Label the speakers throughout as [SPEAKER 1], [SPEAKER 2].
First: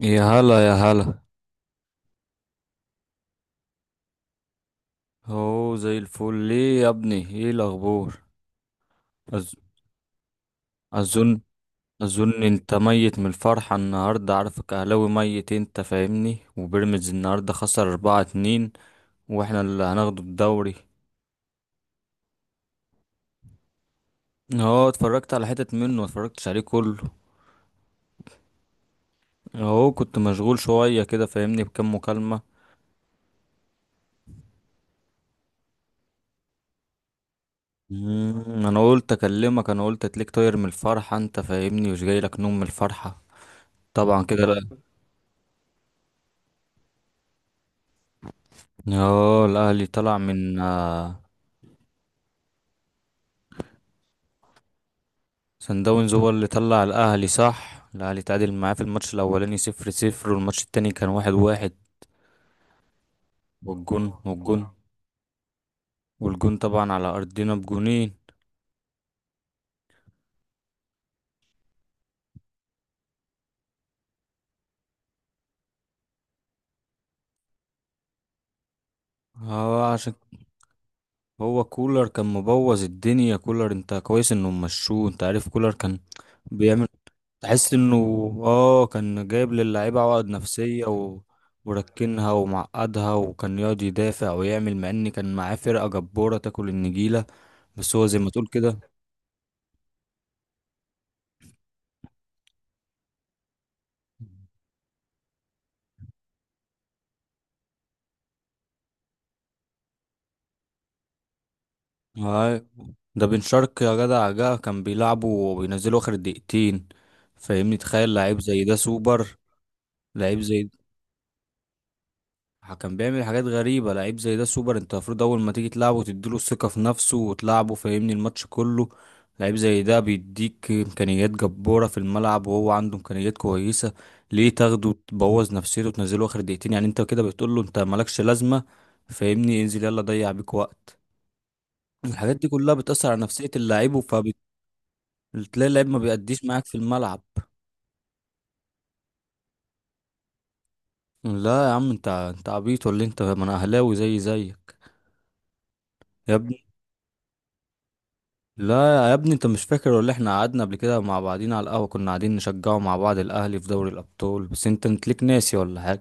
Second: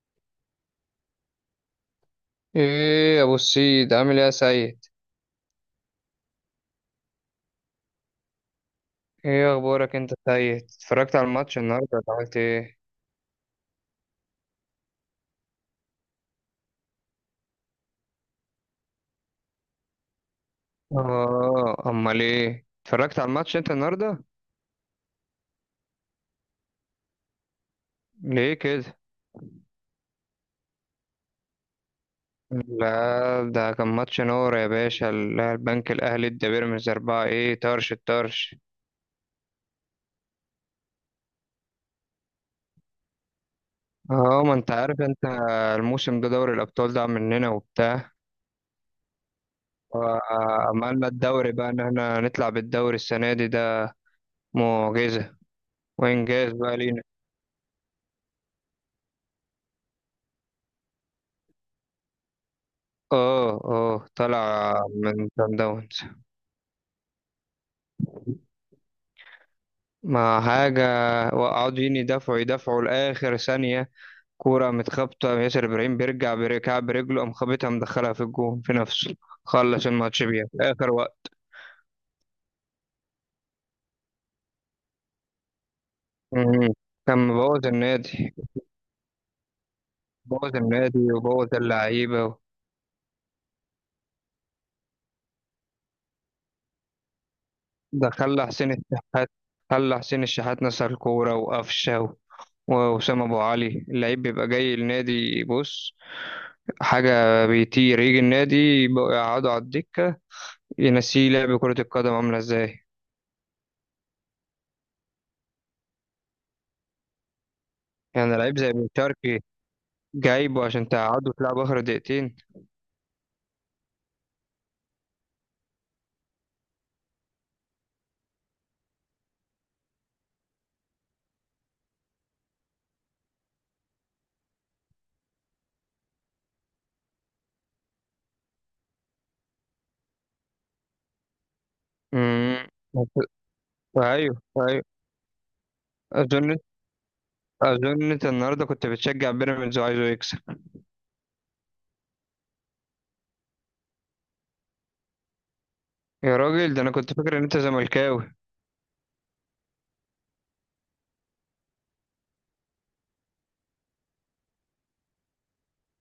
[SPEAKER 1] يا هلا يا هلا.
[SPEAKER 2] ايه يا ابو السيد عامل ايه يا سيد؟
[SPEAKER 1] هو زي الفل ليه يا ابني؟ ايه الاخبار؟
[SPEAKER 2] ايه
[SPEAKER 1] أز...
[SPEAKER 2] اخبارك انت يا سيد؟ اتفرجت على
[SPEAKER 1] اظن
[SPEAKER 2] الماتش النهارده ولا عملت
[SPEAKER 1] اظن انت
[SPEAKER 2] ايه؟
[SPEAKER 1] ميت من الفرحة النهاردة، عارفك اهلاوي ميت انت فاهمني، وبيراميدز النهاردة خسر 4-2، واحنا اللي هناخده الدوري.
[SPEAKER 2] اه، امال ايه، اتفرجت على الماتش انت النهارده؟
[SPEAKER 1] اه اتفرجت على حتت منه، متفرجتش عليه كله.
[SPEAKER 2] ليه كده؟
[SPEAKER 1] اهو كنت مشغول شوية كده فاهمني، بكام مكالمة.
[SPEAKER 2] لا ده كان ماتش نور يا باشا، البنك الاهلي ادى بيراميدز اربعة، ايه طرش الطرش.
[SPEAKER 1] انا قلت اكلمك، انا قلت تليك طاير من الفرحة انت فاهمني، مش جاي لك نوم من الفرحة. طبعا
[SPEAKER 2] اه
[SPEAKER 1] كده
[SPEAKER 2] ما انت
[SPEAKER 1] لا.
[SPEAKER 2] عارف انت، الموسم ده دوري الابطال ده مننا وبتاع.
[SPEAKER 1] اه الاهلي طلع من
[SPEAKER 2] عملنا الدوري بقى ان احنا نطلع بالدوري السنه دي، ده معجزه
[SPEAKER 1] سان داونز هو اللي
[SPEAKER 2] وانجاز بقى
[SPEAKER 1] طلع
[SPEAKER 2] لينا.
[SPEAKER 1] الاهلي، صح؟ الاهلي تعادل معاه في الماتش الاولاني 0-0، والماتش التاني كان 1-1.
[SPEAKER 2] اه
[SPEAKER 1] والجون
[SPEAKER 2] اه، طلع
[SPEAKER 1] والجون
[SPEAKER 2] من سان داونز.
[SPEAKER 1] والجون طبعا على ارضنا بجونين.
[SPEAKER 2] ما حاجة. وقعدوا يدافعوا يدافعوا لآخر ثانية. كورة متخبطة، ياسر إبراهيم بيرجع بركع برجله، قام خابطها مدخلها في الجون في نفسه.
[SPEAKER 1] هو
[SPEAKER 2] خلص
[SPEAKER 1] عشان
[SPEAKER 2] الماتش بيها في آخر وقت.
[SPEAKER 1] هو كولر كان مبوظ الدنيا، كولر انت كويس انه مشوه، انت عارف كولر كان
[SPEAKER 2] مم.
[SPEAKER 1] بيعمل
[SPEAKER 2] كان مبوظ
[SPEAKER 1] تحس انه،
[SPEAKER 2] النادي.
[SPEAKER 1] اه كان جايب للاعيبه عقد
[SPEAKER 2] بوظ
[SPEAKER 1] نفسيه
[SPEAKER 2] النادي وبوظ
[SPEAKER 1] وركنها
[SPEAKER 2] اللعيبة.
[SPEAKER 1] ومعقدها، وكان يقعد يدافع ويعمل، مع ان كان معاه فرقه جباره تاكل النجيله. بس هو
[SPEAKER 2] ده
[SPEAKER 1] زي ما
[SPEAKER 2] خلى
[SPEAKER 1] تقول
[SPEAKER 2] حسين
[SPEAKER 1] كده.
[SPEAKER 2] الشحات، خلى حسين الشحات نسى الكورة وقفشة وأسامة أبو علي، اللعيب بيبقى جاي النادي بص حاجة بيطير، يجي النادي يبقوا يقعدوا على الدكة، ينسيه لعب كرة القدم عاملة
[SPEAKER 1] هاي،
[SPEAKER 2] ازاي.
[SPEAKER 1] ده بن شرقي يا جدع، جه كان بيلعبه وبينزله اخر دقيقتين، فاهمني؟ تخيل
[SPEAKER 2] يعني
[SPEAKER 1] لعيب
[SPEAKER 2] لعيب
[SPEAKER 1] زي
[SPEAKER 2] زي
[SPEAKER 1] ده
[SPEAKER 2] بن
[SPEAKER 1] سوبر.
[SPEAKER 2] شرقي
[SPEAKER 1] لعيب
[SPEAKER 2] جايبه
[SPEAKER 1] زي
[SPEAKER 2] عشان تقعده في لعب آخر دقيقتين؟
[SPEAKER 1] ده كان بيعمل حاجات غريبة، لعيب زي ده سوبر، انت المفروض اول ما تيجي تلعبه تديله الثقة في نفسه وتلعبه فاهمني الماتش كله. لعيب زي ده بيديك امكانيات جبارة في الملعب، وهو عنده امكانيات كويسة. ليه تاخده تبوظ نفسيته وتنزله اخر دقيقتين؟ يعني انت كده بتقول له انت مالكش لازمة، فاهمني، انزل يلا ضيع بيك وقت. الحاجات دي
[SPEAKER 2] امم
[SPEAKER 1] كلها بتأثر على نفسية اللاعب،
[SPEAKER 2] أيوه، أيوه.
[SPEAKER 1] تلاقي اللعيب ما بيأديش
[SPEAKER 2] أظن،
[SPEAKER 1] معاك في الملعب.
[SPEAKER 2] أظن أنت النهاردة كنت بتشجع بيراميدز وعايزه يكسب.
[SPEAKER 1] لا يا عم، انت عبيط ولا إيه؟ انت، ما انا اهلاوي زي زيك يا
[SPEAKER 2] يا
[SPEAKER 1] ابني.
[SPEAKER 2] راجل، ده أنا كنت فاكر إن أنت زملكاوي.
[SPEAKER 1] لا يا ابني، انت مش فاكر ولا احنا قعدنا قبل كده مع بعضينا على القهوة؟ كنا قاعدين نشجعه مع بعض، الاهلي في دوري الابطال، بس انت ليك ناسي ولا حاجة.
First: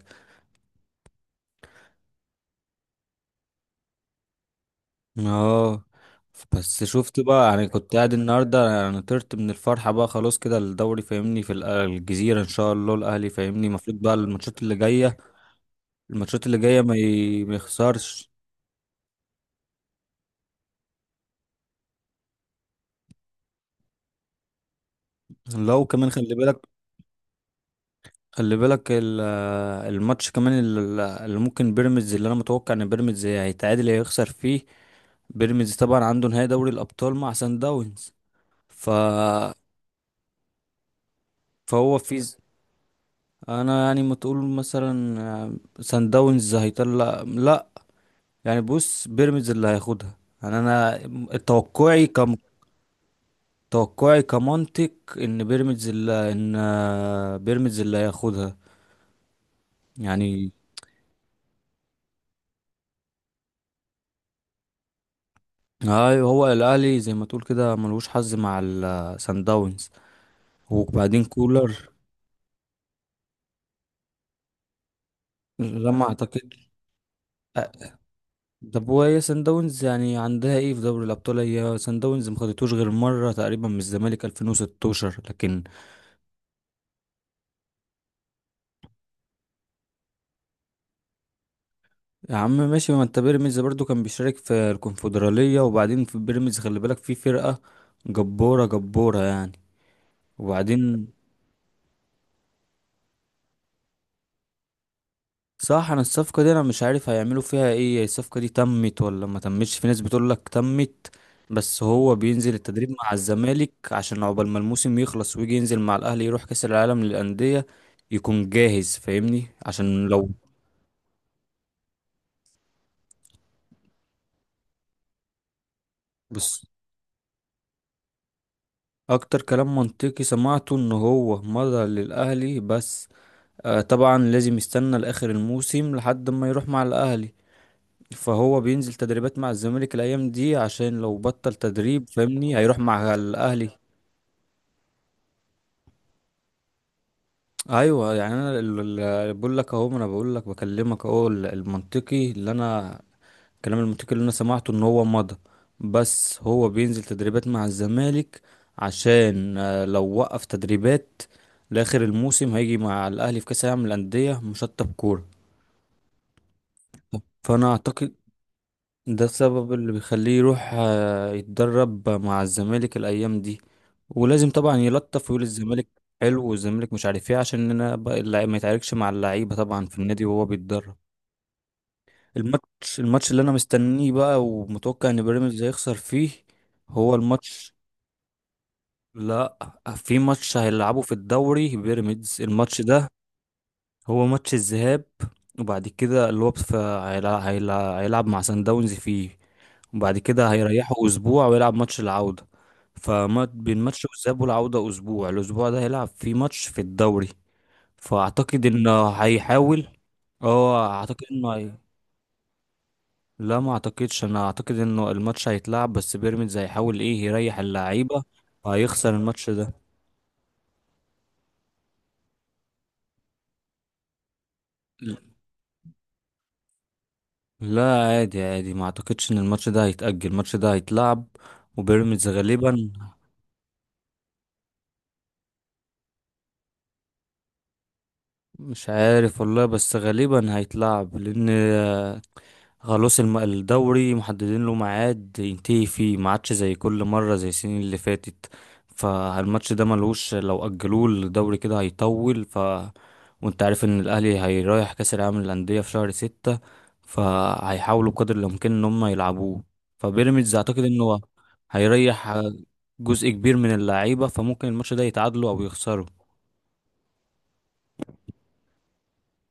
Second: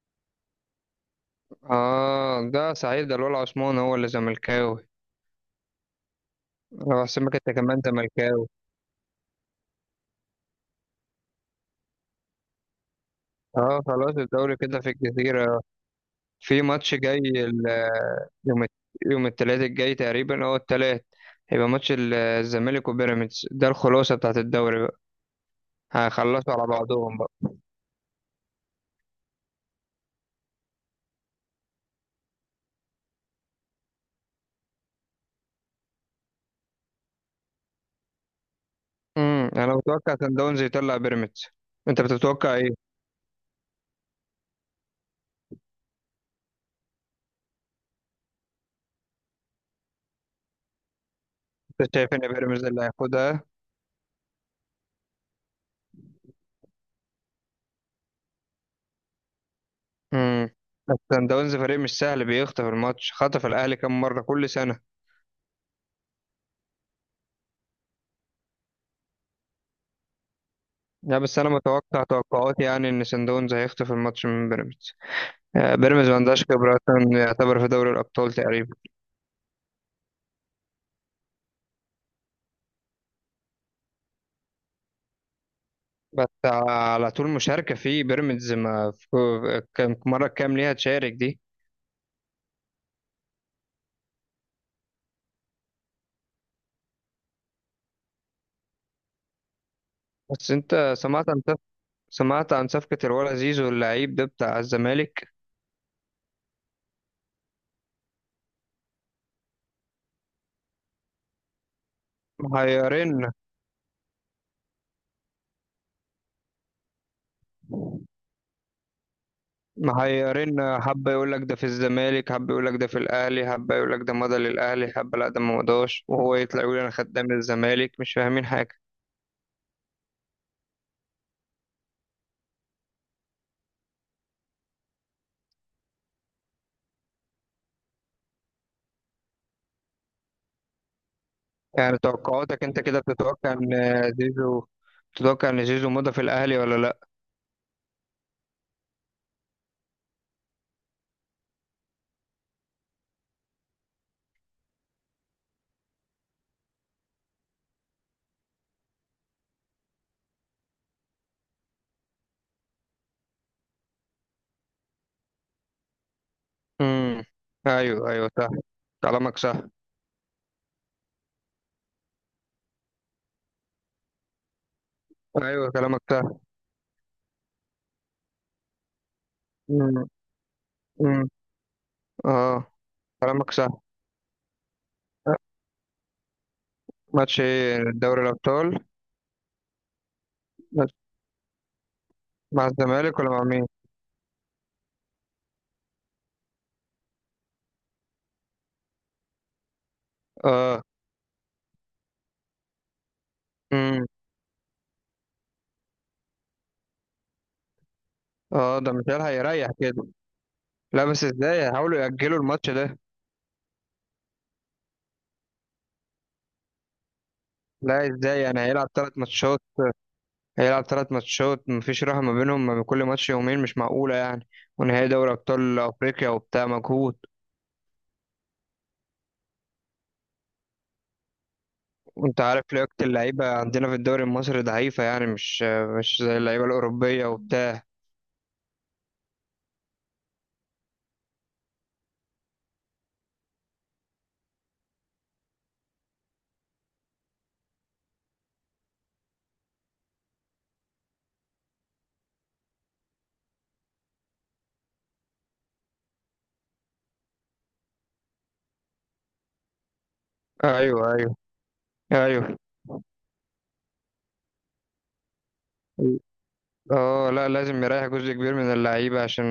[SPEAKER 2] آه ده سعيد، ده الولع عثمان هو اللي زملكاوي.
[SPEAKER 1] اه بس
[SPEAKER 2] أنا
[SPEAKER 1] شفت
[SPEAKER 2] بحسبك
[SPEAKER 1] بقى؟
[SPEAKER 2] أنت
[SPEAKER 1] يعني
[SPEAKER 2] كمان
[SPEAKER 1] كنت قاعد
[SPEAKER 2] زملكاوي.
[SPEAKER 1] النهارده يعني طرت من الفرحة بقى، خلاص كده الدوري فاهمني في الجزيرة ان شاء الله، الاهلي فاهمني
[SPEAKER 2] آه
[SPEAKER 1] المفروض بقى
[SPEAKER 2] خلاص الدوري
[SPEAKER 1] الماتشات اللي
[SPEAKER 2] كده في
[SPEAKER 1] جاية،
[SPEAKER 2] الجزيرة.
[SPEAKER 1] الماتشات اللي
[SPEAKER 2] في
[SPEAKER 1] جاية
[SPEAKER 2] ماتش جاي،
[SPEAKER 1] ما يخسرش.
[SPEAKER 2] يوم الت- يوم التلات الجاي تقريبا، اه التلات، هيبقى ماتش الزمالك وبيراميدز، ده الخلاصة بتاعت الدوري بقى.
[SPEAKER 1] لو كمان خلي
[SPEAKER 2] هيخلصوا
[SPEAKER 1] بالك،
[SPEAKER 2] على بعضهم بقى.
[SPEAKER 1] خلي بالك الماتش كمان اللي ممكن بيراميدز، اللي انا متوقع ان بيراميدز هيتعادل يا هيخسر فيه. بيراميدز طبعا عنده نهائي دوري الابطال مع سان داونز. ف
[SPEAKER 2] انا متوقع سان داونز يطلع بيراميدز.
[SPEAKER 1] فهو
[SPEAKER 2] انت
[SPEAKER 1] في ز-
[SPEAKER 2] بتتوقع ايه؟
[SPEAKER 1] انا يعني ما تقول مثلا سان داونز هيطلع، لا يعني بص بيراميدز اللي هياخدها. يعني انا
[SPEAKER 2] انت
[SPEAKER 1] توقعي
[SPEAKER 2] شايف ان
[SPEAKER 1] كم،
[SPEAKER 2] بيراميدز اللي هياخدها؟
[SPEAKER 1] توقعي كمنطق ان بيراميدز اللي ان بيراميدز اللي هياخدها
[SPEAKER 2] امم
[SPEAKER 1] يعني.
[SPEAKER 2] بس سان داونز فريق مش سهل، بيخطف الماتش، خطف الاهلي كام مرة كل سنة.
[SPEAKER 1] ايوه هو الاهلي زي ما تقول كده ملوش حظ مع السان داونز.
[SPEAKER 2] لا
[SPEAKER 1] وبعدين
[SPEAKER 2] بس انا
[SPEAKER 1] كولر،
[SPEAKER 2] متوقع، توقعاتي يعني ان سان داونز هيخطف الماتش من بيراميدز.
[SPEAKER 1] لما
[SPEAKER 2] بيراميدز ما عندهاش
[SPEAKER 1] اعتقد
[SPEAKER 2] خبرة أصلاً يعتبر في دوري
[SPEAKER 1] أ-
[SPEAKER 2] الابطال تقريبا.
[SPEAKER 1] طب وهي سان داونز يعني عندها ايه في دوري الابطال؟ هي سان داونز ما خدتوش غير مره تقريبا من الزمالك 2016، لكن
[SPEAKER 2] بس على طول مشاركة في بيراميدز، ما في كم مرة، كام ليها تشارك دي؟
[SPEAKER 1] يا عم ماشي، ما انت بيراميدز برضو كان بيشارك في الكونفدراليه. وبعدين في بيراميدز خلي بالك، في فرقه جباره جباره يعني.
[SPEAKER 2] بس انت
[SPEAKER 1] وبعدين
[SPEAKER 2] سمعت عن سمعت عن صفقة الولا زيزو اللعيب ده بتاع الزمالك؟
[SPEAKER 1] صح، انا الصفقة دي انا مش عارف هيعملوا فيها ايه، الصفقة دي تمت ولا ما تمتش؟ في ناس بتقول لك تمت، بس هو بينزل التدريب
[SPEAKER 2] محيرين،
[SPEAKER 1] مع الزمالك عشان عقبال ما الموسم يخلص ويجي ينزل مع الاهلي يروح كاس العالم للأندية يكون جاهز، فاهمني، عشان لو،
[SPEAKER 2] محيرين. حبة يقول لك ده في الزمالك، حبة يقول لك ده في الأهلي، حبة يقول لك ده مضى للأهلي، حبة لا ده ما مضاش، وهو يطلع
[SPEAKER 1] بص
[SPEAKER 2] يقول أنا خدام الزمالك، مش فاهمين حاجة.
[SPEAKER 1] اكتر كلام منطقي سمعته ان هو مضى للاهلي. بس آه طبعا لازم يستنى لاخر الموسم لحد ما يروح مع الاهلي، فهو بينزل تدريبات مع الزمالك الايام دي عشان لو بطل
[SPEAKER 2] يعني
[SPEAKER 1] تدريب فاهمني
[SPEAKER 2] توقعاتك
[SPEAKER 1] هيروح
[SPEAKER 2] أنت كده
[SPEAKER 1] مع
[SPEAKER 2] بتتوقع
[SPEAKER 1] الاهلي.
[SPEAKER 2] إن زيزو، تتوقع إن زيزو مضى في الأهلي ولا لأ؟
[SPEAKER 1] ايوه يعني انا بقول لك اهو، ما انا بقول لك بكلمك اهو المنطقي اللي انا، الكلام المنطقي اللي انا سمعته ان هو مضى. بس هو بينزل تدريبات مع الزمالك عشان لو وقف تدريبات لاخر الموسم هيجي مع الاهلي في كاس العالم للانديه مشطب كوره.
[SPEAKER 2] امم
[SPEAKER 1] فانا
[SPEAKER 2] أيوه،
[SPEAKER 1] اعتقد
[SPEAKER 2] أيوه صح،
[SPEAKER 1] ده
[SPEAKER 2] كلامك صح.
[SPEAKER 1] السبب اللي بيخليه يروح يتدرب مع الزمالك الأيام دي، ولازم طبعا يلطف ويقول
[SPEAKER 2] ايوه
[SPEAKER 1] الزمالك
[SPEAKER 2] كلامك سهل.
[SPEAKER 1] حلو والزمالك مش عارف ايه عشان انا بقى اللعيب ما يتعاركش مع اللعيبة طبعا
[SPEAKER 2] مم.
[SPEAKER 1] في النادي وهو بيتدرب.
[SPEAKER 2] مم. اه،
[SPEAKER 1] الماتش الماتش اللي انا
[SPEAKER 2] كلامك سهل.
[SPEAKER 1] مستنيه بقى ومتوقع ان بيراميدز هيخسر فيه هو
[SPEAKER 2] ماتش
[SPEAKER 1] الماتش،
[SPEAKER 2] ايه، دوري الابطال؟
[SPEAKER 1] لا في ماتش
[SPEAKER 2] ماتش
[SPEAKER 1] هيلعبه في الدوري بيراميدز،
[SPEAKER 2] مع
[SPEAKER 1] الماتش ده
[SPEAKER 2] الزمالك ولا مع مين؟
[SPEAKER 1] هو ماتش الذهاب، وبعد كده اللي هو في هيلعب مع سان داونز فيه، وبعد كده
[SPEAKER 2] اه.
[SPEAKER 1] هيريحوا اسبوع ويلعب ماتش العودة. فما بين
[SPEAKER 2] امم
[SPEAKER 1] ماتش الذهاب والعودة اسبوع، الاسبوع ده هيلعب فيه ماتش في الدوري. فاعتقد
[SPEAKER 2] اه ده مش
[SPEAKER 1] انه
[SPEAKER 2] هيريح
[SPEAKER 1] هيحاول،
[SPEAKER 2] كده.
[SPEAKER 1] اه
[SPEAKER 2] لا بس
[SPEAKER 1] اعتقد انه
[SPEAKER 2] ازاي هيحاولوا يأجلوا الماتش ده؟
[SPEAKER 1] لا ما اعتقدش، انا اعتقد انه الماتش هيتلعب، بس بيراميدز هيحاول ايه يريح
[SPEAKER 2] لا
[SPEAKER 1] اللعيبة
[SPEAKER 2] ازاي يعني هيلعب ثلاث
[SPEAKER 1] وهيخسر الماتش
[SPEAKER 2] ماتشات؟
[SPEAKER 1] ده.
[SPEAKER 2] هيلعب ثلاث ماتشات مفيش راحة ما بينهم، ما بين كل ماتش يومين، مش معقولة يعني. ونهائي دوري ابطال افريقيا وبتاع، مجهود.
[SPEAKER 1] لا عادي عادي، ما اعتقدش ان الماتش ده هيتأجل، الماتش ده هيتلعب، وبيراميدز
[SPEAKER 2] وانت عارف
[SPEAKER 1] غالبا
[SPEAKER 2] لياقة اللعيبة عندنا في الدوري المصري ضعيفة، يعني مش، مش زي اللعيبة الأوروبية وبتاع.
[SPEAKER 1] مش عارف والله، بس غالبا هيتلعب لان خلاص الدوري محددين له ميعاد ينتهي فيه، ما عادش زي كل مرة زي السنين اللي فاتت، فالماتش ده ملوش، لو أجلوه الدوري كده هيطول. وانت عارف ان الاهلي هيرايح كاس العالم للأندية في شهر ستة، فهيحاولوا بقدر الامكان ان هم يلعبوه، فبيراميدز اعتقد
[SPEAKER 2] ايوه،
[SPEAKER 1] انه
[SPEAKER 2] ايوه
[SPEAKER 1] هيريح
[SPEAKER 2] ايوه.
[SPEAKER 1] جزء كبير من اللعيبة فممكن الماتش ده يتعادلوا او يخسروا.
[SPEAKER 2] اه لا لازم يريح جزء كبير من اللعيبة عشان،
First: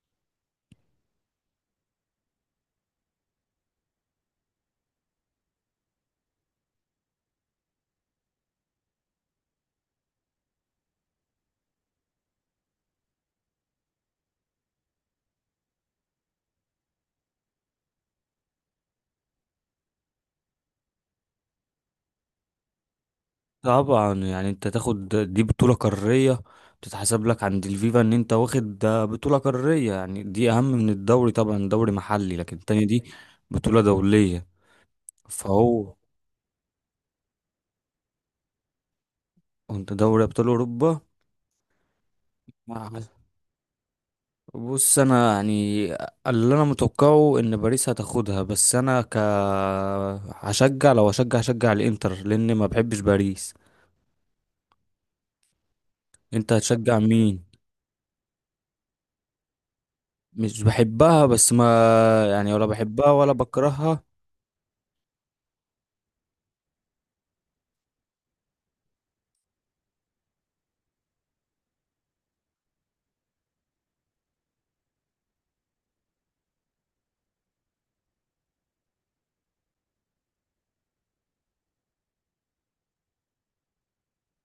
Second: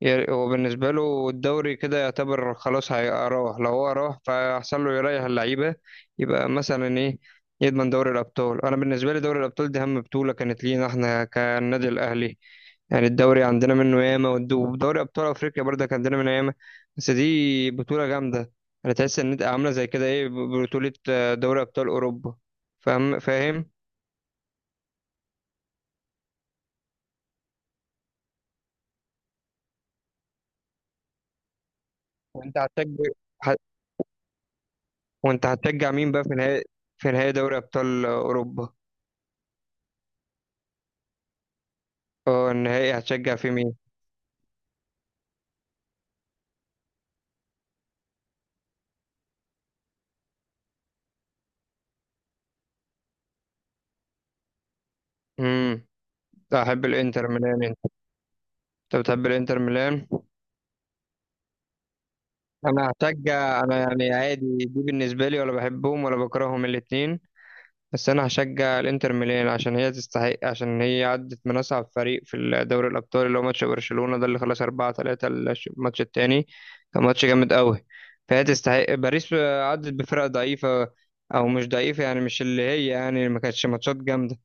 [SPEAKER 2] هو بالنسبة له الدوري كده يعتبر خلاص هيروح، لو هو راح فيحصل له يريح اللعيبة، يبقى مثلا ايه، يضمن دوري الأبطال. أنا بالنسبة لي دوري الأبطال دي أهم بطولة كانت لينا احنا كالنادي الأهلي. يعني الدوري عندنا منه ياما، ودوري أبطال أفريقيا برضه كان عندنا منه ياما، بس دي بطولة جامدة. أنا تحس إن إنت عاملة زي كده ايه، بطولة، دوري أبطال أوروبا. فاهم فاهم؟
[SPEAKER 1] طبعا يعني انت تاخد دي بطولة قارية تتحسب لك عند الفيفا، ان انت واخد ده بطولة قارية يعني دي اهم من الدوري، طبعا دوري محلي لكن
[SPEAKER 2] وأنت
[SPEAKER 1] التانية دي
[SPEAKER 2] هتشجع،
[SPEAKER 1] بطولة دولية.
[SPEAKER 2] وانت هتشجع
[SPEAKER 1] فهو،
[SPEAKER 2] مين بقى في نهائي، في نهائي دوري ابطال اوروبا؟
[SPEAKER 1] انت دوري ابطال اوروبا.
[SPEAKER 2] اه النهائي هتشجع في مين؟
[SPEAKER 1] بص انا يعني اللي انا متوقعه ان باريس هتاخدها، بس انا هشجع، لو هشجع هشجع الانتر لان ما بحبش باريس.
[SPEAKER 2] امم
[SPEAKER 1] انت
[SPEAKER 2] احب
[SPEAKER 1] هتشجع
[SPEAKER 2] الانتر
[SPEAKER 1] مين؟
[SPEAKER 2] ميلان انت، انت بتحب الانتر ميلان؟
[SPEAKER 1] مش بحبها بس ما، يعني ولا
[SPEAKER 2] انا
[SPEAKER 1] بحبها ولا
[SPEAKER 2] هشجع، انا
[SPEAKER 1] بكرهها.
[SPEAKER 2] يعني عادي دي بالنسبه لي، ولا بحبهم ولا بكرههم الاتنين، بس انا هشجع الانتر ميلان عشان هي تستحق، عشان هي عدت من اصعب فريق في دوري الابطال اللي هو ماتش برشلونة ده اللي خلص 4-3، الماتش التاني كان ماتش جامد قوي، فهي تستحق. باريس عدت بفرق ضعيفة، او مش ضعيفة يعني، مش اللي هي يعني ما كانتش ماتشات جامدة،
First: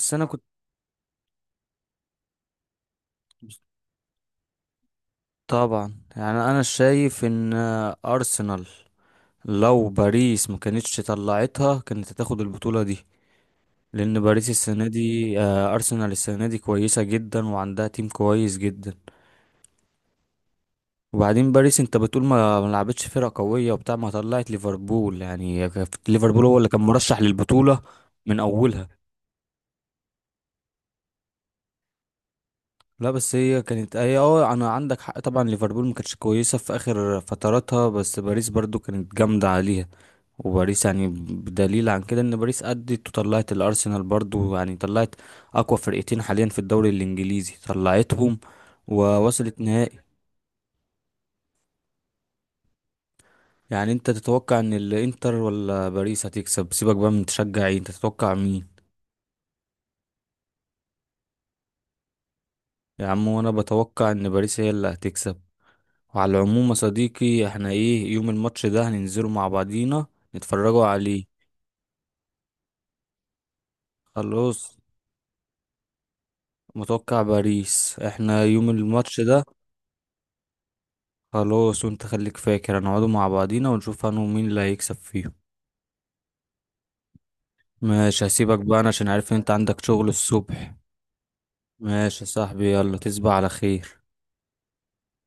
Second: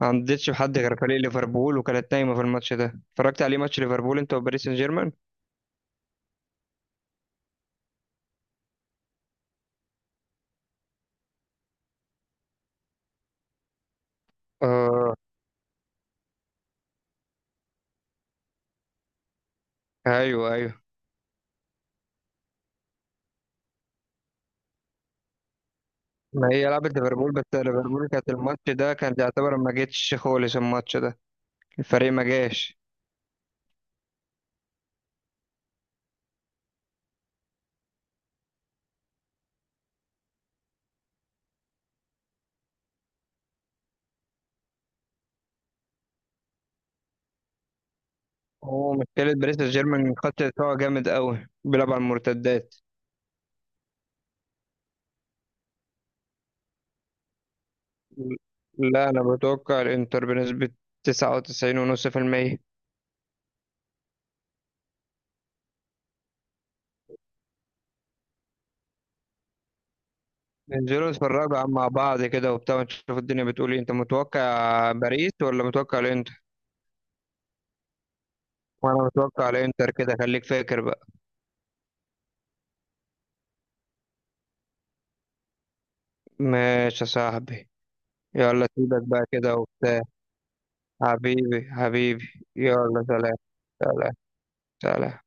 [SPEAKER 2] ما
[SPEAKER 1] انا كنت،
[SPEAKER 2] عدتش بحد غير فريق ليفربول وكانت نايمة في الماتش ده، اتفرجت عليه ماتش ليفربول انت وباريس سان جيرمان؟
[SPEAKER 1] طبعا يعني انا شايف ان ارسنال، لو باريس ما كانتش طلعتها كانت هتاخد البطولة دي، لان باريس السنة
[SPEAKER 2] اه.
[SPEAKER 1] دي ارسنال السنة دي كويسة جدا وعندها تيم كويس جدا.
[SPEAKER 2] ايوه، ايوه.
[SPEAKER 1] وبعدين باريس انت بتقول ما لعبتش فرقة قوية وبتاع، ما طلعت ليفربول يعني، كانت ليفربول
[SPEAKER 2] ما
[SPEAKER 1] هو
[SPEAKER 2] هي
[SPEAKER 1] اللي كان
[SPEAKER 2] لعبت
[SPEAKER 1] مرشح
[SPEAKER 2] ليفربول، بس
[SPEAKER 1] للبطولة
[SPEAKER 2] ليفربول كانت
[SPEAKER 1] من
[SPEAKER 2] الماتش
[SPEAKER 1] اولها.
[SPEAKER 2] ده كان يعتبر ما جتش خالص الماتش ده، الفريق ما جاش.
[SPEAKER 1] لا بس هي كانت هي اه انا عندك حق، طبعا ليفربول ما كانتش كويسة في اخر فتراتها، بس باريس برضو كانت جامدة عليها. وباريس يعني بدليل عن كده ان باريس ادت وطلعت الارسنال برضو، يعني طلعت اقوى فرقتين حاليا في الدوري الانجليزي طلعتهم،
[SPEAKER 2] هو مشكلة باريس
[SPEAKER 1] ووصلت
[SPEAKER 2] سان
[SPEAKER 1] نهائي.
[SPEAKER 2] جيرمان خط دفاعه جامد قوي، بيلعب على المرتدات.
[SPEAKER 1] يعني انت تتوقع ان الانتر ولا باريس هتكسب؟ سيبك بقى من تشجع ايه، انت تتوقع مين؟
[SPEAKER 2] لا أنا بتوقع الإنتر بنسبة 99.5%.
[SPEAKER 1] يا عم وانا بتوقع ان باريس هي اللي هتكسب. وعلى العموم يا صديقي، احنا ايه يوم الماتش ده هننزله مع بعضينا نتفرجوا
[SPEAKER 2] ننزلوا
[SPEAKER 1] عليه.
[SPEAKER 2] نتفرجوا مع بعض كده وبتاع، نشوف الدنيا بتقول إيه. أنت
[SPEAKER 1] خلاص
[SPEAKER 2] متوقع باريس ولا متوقع الإنتر؟
[SPEAKER 1] متوقع باريس، احنا يوم
[SPEAKER 2] وأنا
[SPEAKER 1] الماتش ده.
[SPEAKER 2] متوقع الإنتر، كده خليك فاكر بقى.
[SPEAKER 1] خلاص وانت خليك فاكر، هنقعدوا مع بعضينا ونشوف انا ومين اللي هيكسب فيهم.
[SPEAKER 2] ماشي يا صاحبي.
[SPEAKER 1] ماشي هسيبك
[SPEAKER 2] يلا
[SPEAKER 1] بقى انا
[SPEAKER 2] سيبك
[SPEAKER 1] عشان
[SPEAKER 2] بقى
[SPEAKER 1] عارف ان انت
[SPEAKER 2] كده
[SPEAKER 1] عندك
[SPEAKER 2] وبتاع،
[SPEAKER 1] شغل الصبح.
[SPEAKER 2] حبيبي
[SPEAKER 1] ماشي
[SPEAKER 2] حبيبي.
[SPEAKER 1] يا صاحبي، يلا
[SPEAKER 2] يلا
[SPEAKER 1] تصبح
[SPEAKER 2] سلام.
[SPEAKER 1] على خير.
[SPEAKER 2] سلام. سلام.